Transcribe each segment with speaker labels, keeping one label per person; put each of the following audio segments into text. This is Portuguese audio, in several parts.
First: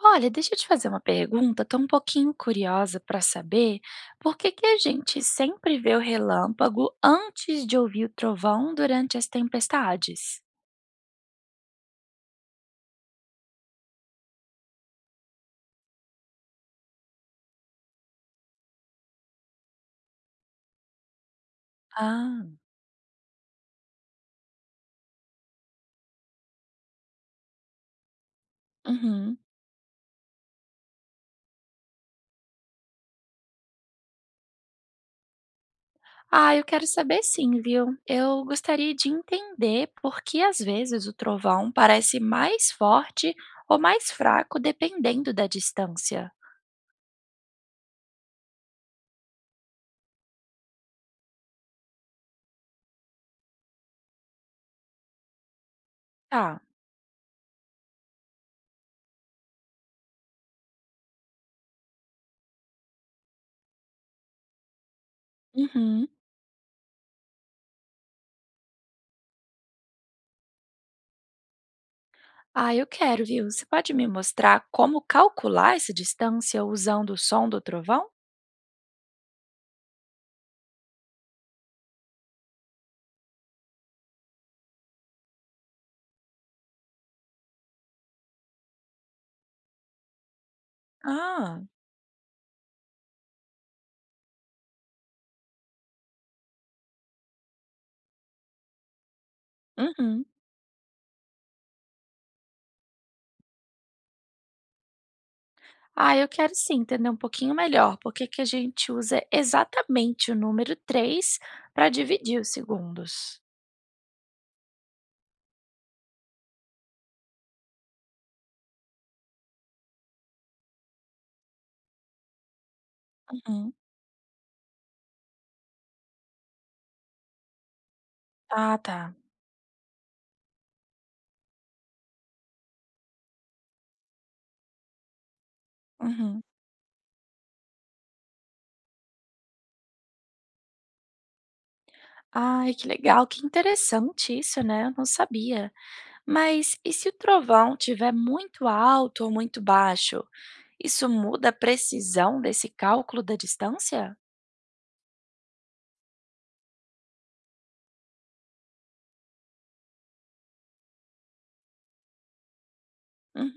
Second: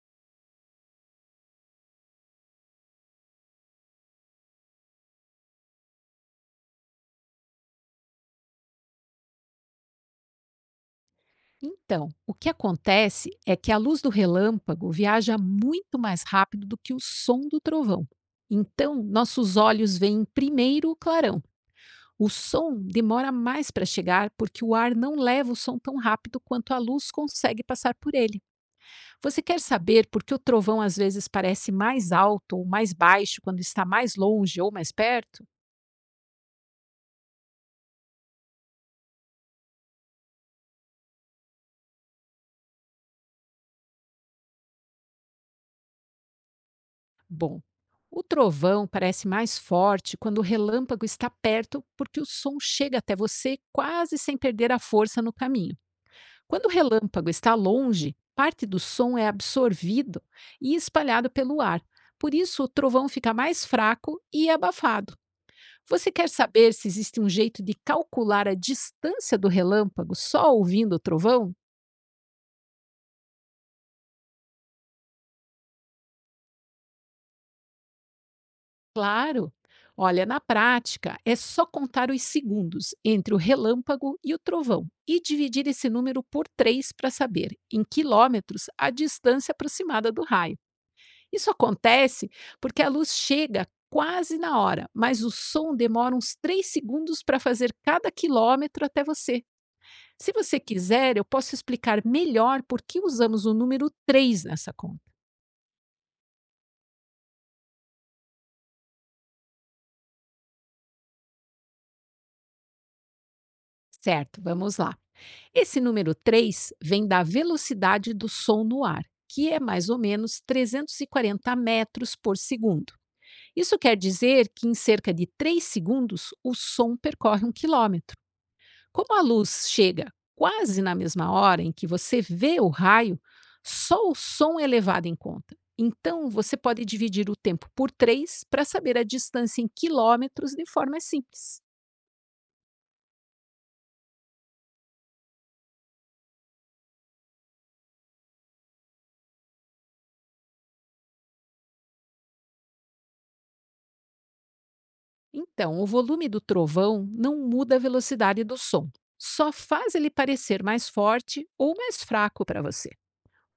Speaker 1: Olha, deixa eu te fazer uma pergunta. Estou um pouquinho curiosa para saber por que a gente sempre vê o relâmpago antes de ouvir o trovão durante as tempestades?
Speaker 2: Então, o que acontece é que a luz do relâmpago viaja muito mais rápido do que o som do trovão. Então, nossos olhos veem primeiro o clarão. O
Speaker 1: Ah.
Speaker 2: som demora mais para chegar porque o ar não leva o som tão rápido quanto a luz consegue passar por ele.
Speaker 1: Uhum.
Speaker 2: Você quer saber por que o trovão às vezes parece mais alto ou mais baixo quando está mais longe ou mais perto?
Speaker 1: Ah, eu quero saber sim, viu? Eu gostaria de entender por que às vezes o trovão parece mais forte ou mais fraco dependendo da distância.
Speaker 2: Bom, o trovão parece mais forte quando o relâmpago está perto, porque o som chega até você quase sem perder a força no caminho.
Speaker 1: Tá.
Speaker 2: Quando o relâmpago está longe, parte do som é absorvido e espalhado pelo ar. Por isso, o trovão fica mais fraco e abafado.
Speaker 1: Uhum.
Speaker 2: Você quer saber se existe um jeito de calcular a distância do relâmpago só ouvindo o trovão?
Speaker 1: Ah, eu quero, viu? Você pode me mostrar como calcular essa distância usando o som do trovão?
Speaker 2: Claro. Olha, na prática, é só contar os segundos entre o relâmpago e o trovão e dividir esse número por três para saber, em quilômetros, a distância aproximada do raio. Isso
Speaker 1: Ah,
Speaker 2: acontece porque a luz chega quase na hora, mas o som demora uns três segundos para fazer cada quilômetro até você.
Speaker 1: uhum.
Speaker 2: Se você quiser, eu posso explicar melhor por que usamos o número 3 nessa conta.
Speaker 1: Ah, eu quero sim entender um pouquinho melhor por que a gente usa exatamente o número 3 para dividir os segundos.
Speaker 2: Certo, vamos lá. Esse número 3 vem da velocidade do som no ar, que é mais ou menos 340 metros por segundo.
Speaker 1: Uhum.
Speaker 2: Isso quer dizer que em cerca de 3 segundos o som percorre um quilômetro.
Speaker 1: Ah,
Speaker 2: Como
Speaker 1: tá.
Speaker 2: a luz chega quase na mesma hora em que você vê o raio, só o som é levado em conta. Então,
Speaker 1: Uhum.
Speaker 2: você pode dividir o tempo por 3 para saber a distância em quilômetros de forma simples.
Speaker 1: Ai, que legal, que interessante isso, né? Eu não sabia. Mas e se o trovão tiver muito alto ou muito baixo? Isso muda a precisão desse cálculo da distância?
Speaker 2: Então, o volume do trovão não muda a velocidade do som, só faz ele parecer mais forte ou mais fraco para você.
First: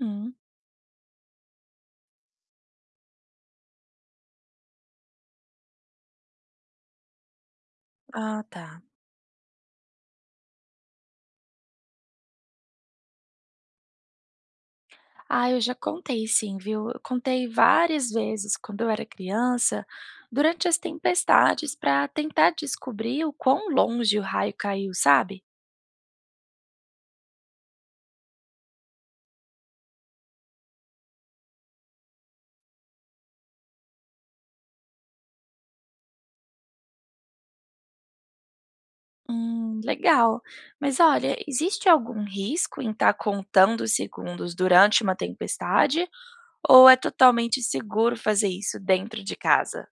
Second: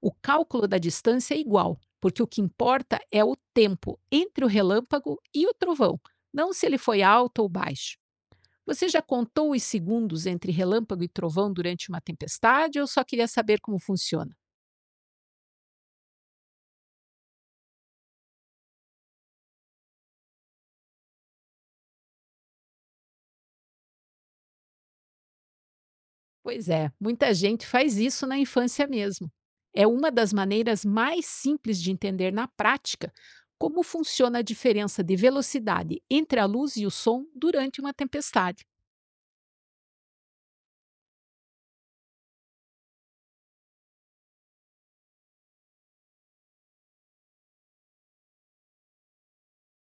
Speaker 2: O cálculo da distância é igual, porque o que importa é o tempo entre o relâmpago e o trovão, não se ele foi alto ou baixo.
Speaker 1: Ah, tá.
Speaker 2: Você já contou os segundos entre relâmpago e trovão durante uma tempestade ou só queria saber como funciona?
Speaker 1: Ah, eu já contei sim, viu? Eu contei várias vezes quando eu era criança, durante as tempestades, para tentar descobrir o quão longe o raio caiu, sabe?
Speaker 2: Pois é, muita gente faz isso na infância mesmo. É uma das maneiras mais simples de entender na prática como funciona a diferença de velocidade entre a luz e o som durante uma tempestade.
Speaker 1: Legal. Mas olha, existe algum risco em estar contando os segundos durante uma tempestade? Ou é totalmente seguro fazer isso dentro de casa?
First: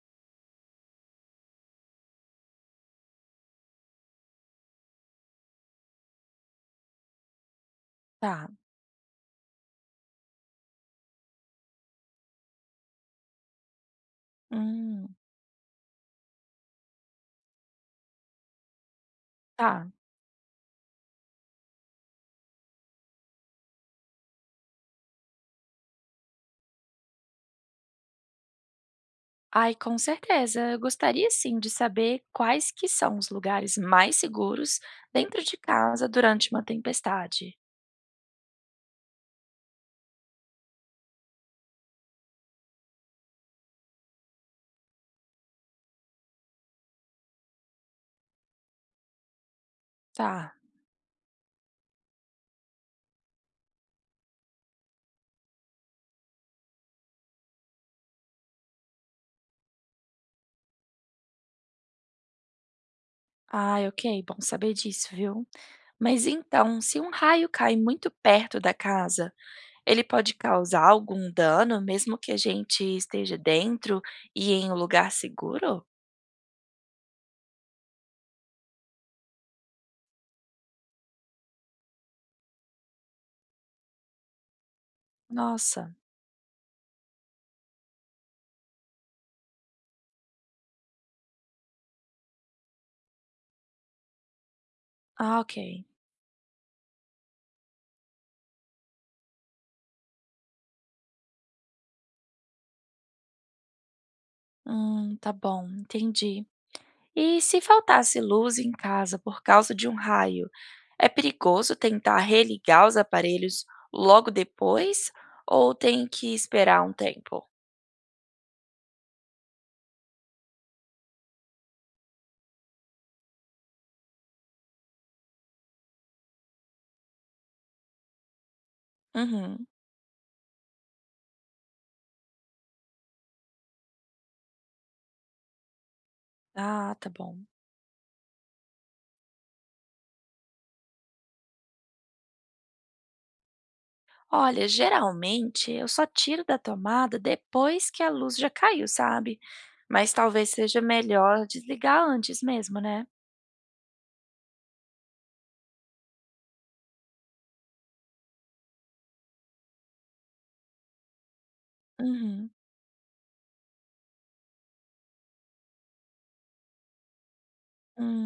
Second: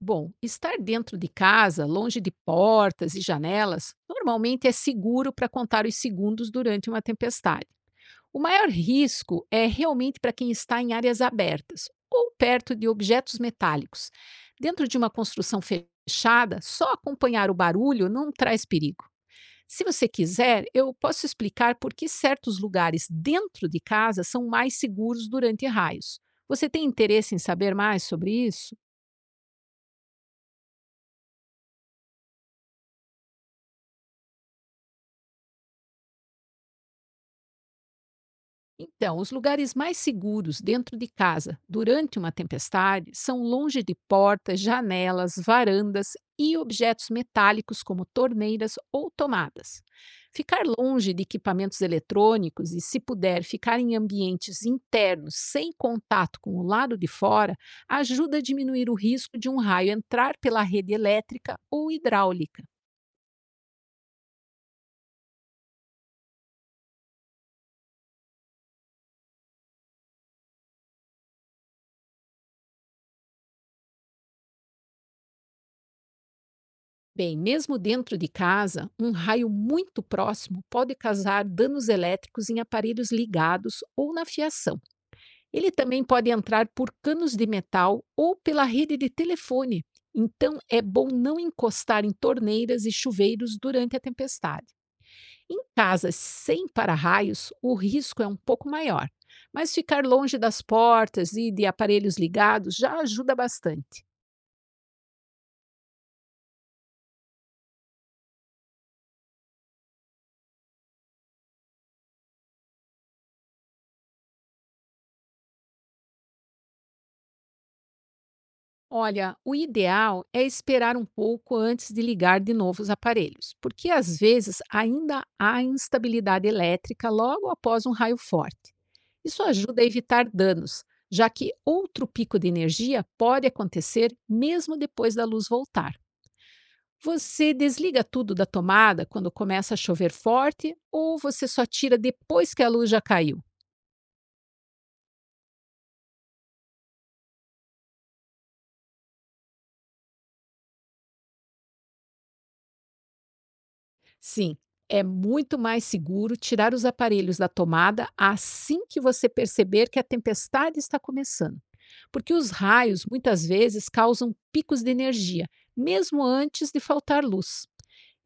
Speaker 2: Bom, estar dentro de casa, longe de portas e janelas, normalmente é seguro para contar os segundos durante uma tempestade. O
Speaker 1: Tá.
Speaker 2: maior risco é realmente para quem está em áreas abertas ou perto de objetos metálicos. Dentro de uma
Speaker 1: Hum,
Speaker 2: construção fechada, só acompanhar o barulho não traz perigo. Se
Speaker 1: tá.
Speaker 2: você quiser, eu posso explicar por que certos lugares dentro de casa são mais seguros durante raios. Você tem interesse em saber mais sobre isso?
Speaker 1: Ai, com certeza. Eu gostaria sim de saber quais que são os lugares mais seguros dentro de casa durante uma tempestade.
Speaker 2: Então, os lugares mais seguros dentro de casa durante uma tempestade são longe de portas, janelas, varandas e objetos metálicos como torneiras ou tomadas.
Speaker 1: Tá.
Speaker 2: Ficar longe de equipamentos eletrônicos e, se puder, ficar em ambientes internos sem contato com o lado de fora ajuda a diminuir o risco de um raio entrar pela rede elétrica ou hidráulica.
Speaker 1: Ai, ok, bom saber disso, viu? Mas então, se um raio cai muito perto da casa, ele pode causar algum dano, mesmo que a gente esteja dentro e em um lugar seguro?
Speaker 2: Bem, mesmo dentro de casa, um raio muito próximo pode causar danos elétricos em aparelhos ligados ou na fiação. Ele
Speaker 1: Nossa.
Speaker 2: também pode entrar por canos de metal ou pela rede de telefone. Então, é bom não encostar em torneiras e chuveiros durante a tempestade.
Speaker 1: Ah,
Speaker 2: Em
Speaker 1: ok.
Speaker 2: casas sem para-raios, o risco é um pouco maior, mas ficar longe das portas e de aparelhos ligados já ajuda bastante.
Speaker 1: Tá bom, entendi. E se faltasse luz em casa por causa de um raio, é perigoso tentar religar os aparelhos logo depois ou tem que esperar um tempo?
Speaker 2: Olha, o ideal é esperar um pouco antes de ligar de novo os aparelhos, porque às vezes ainda há instabilidade elétrica logo após um raio forte. Isso
Speaker 1: Uhum.
Speaker 2: ajuda a evitar danos, já que outro pico de energia pode acontecer mesmo depois da luz voltar.
Speaker 1: Ah, tá bom.
Speaker 2: Você desliga tudo da tomada quando começa a chover forte ou você só tira depois que a luz já caiu?
Speaker 1: Olha, geralmente eu só tiro da tomada depois que a luz já caiu, sabe? Mas talvez seja melhor desligar antes mesmo, né?
Speaker 2: Sim, é muito mais seguro tirar os aparelhos da tomada assim que você perceber que a tempestade está começando, porque os
Speaker 1: Uhum.
Speaker 2: raios muitas vezes causam picos de energia, mesmo antes de faltar luz.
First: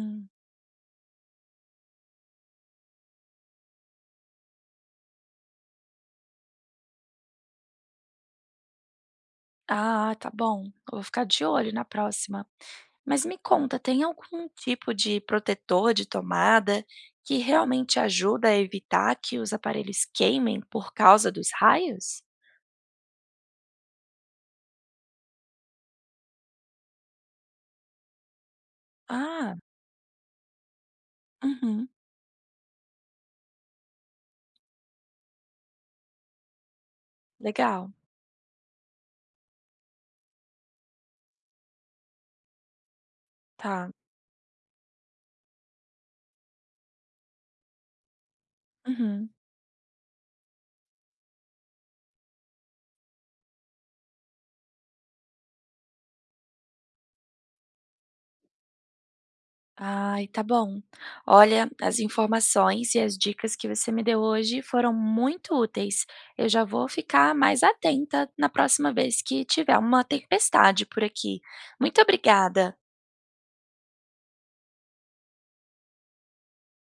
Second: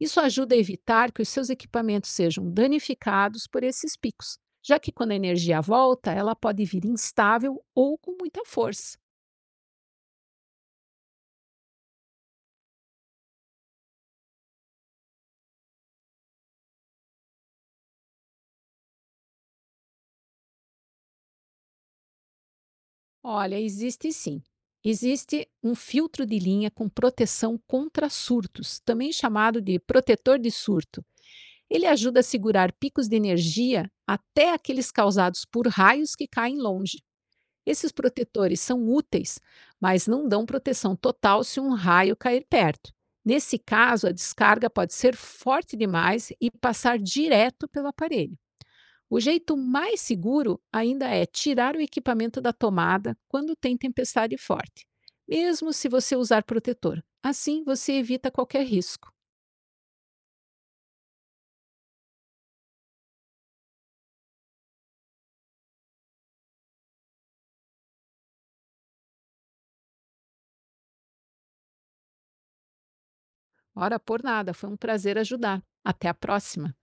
Speaker 2: Isso ajuda a evitar que os seus equipamentos sejam danificados por esses picos, já que quando a energia volta, ela pode vir instável ou com muita força.
Speaker 1: Ah, tá bom. Eu vou ficar de olho na próxima. Mas me conta, tem algum tipo de protetor de tomada que realmente ajuda a evitar que os aparelhos queimem por causa dos raios?
Speaker 2: Olha, existe sim. Existe um filtro de linha com proteção contra surtos, também
Speaker 1: Ah,
Speaker 2: chamado de protetor de surto. Ele
Speaker 1: uhum,
Speaker 2: ajuda a segurar picos de energia até aqueles causados por raios que caem longe.
Speaker 1: legal,
Speaker 2: Esses protetores são úteis, mas não dão proteção total se um raio cair perto. Nesse
Speaker 1: tá.
Speaker 2: caso, a descarga pode ser forte demais e passar direto pelo aparelho. O
Speaker 1: Uhum.
Speaker 2: jeito mais seguro ainda é tirar o equipamento da tomada quando tem tempestade forte, mesmo se você usar protetor. Assim você evita qualquer risco.
Speaker 1: Ai, tá bom. Olha, as informações e as dicas que você me deu hoje foram muito úteis. Eu já vou ficar mais atenta na próxima vez que tiver uma tempestade por aqui. Muito obrigada.
Speaker 2: Ora por nada, foi um prazer ajudar. Até a próxima!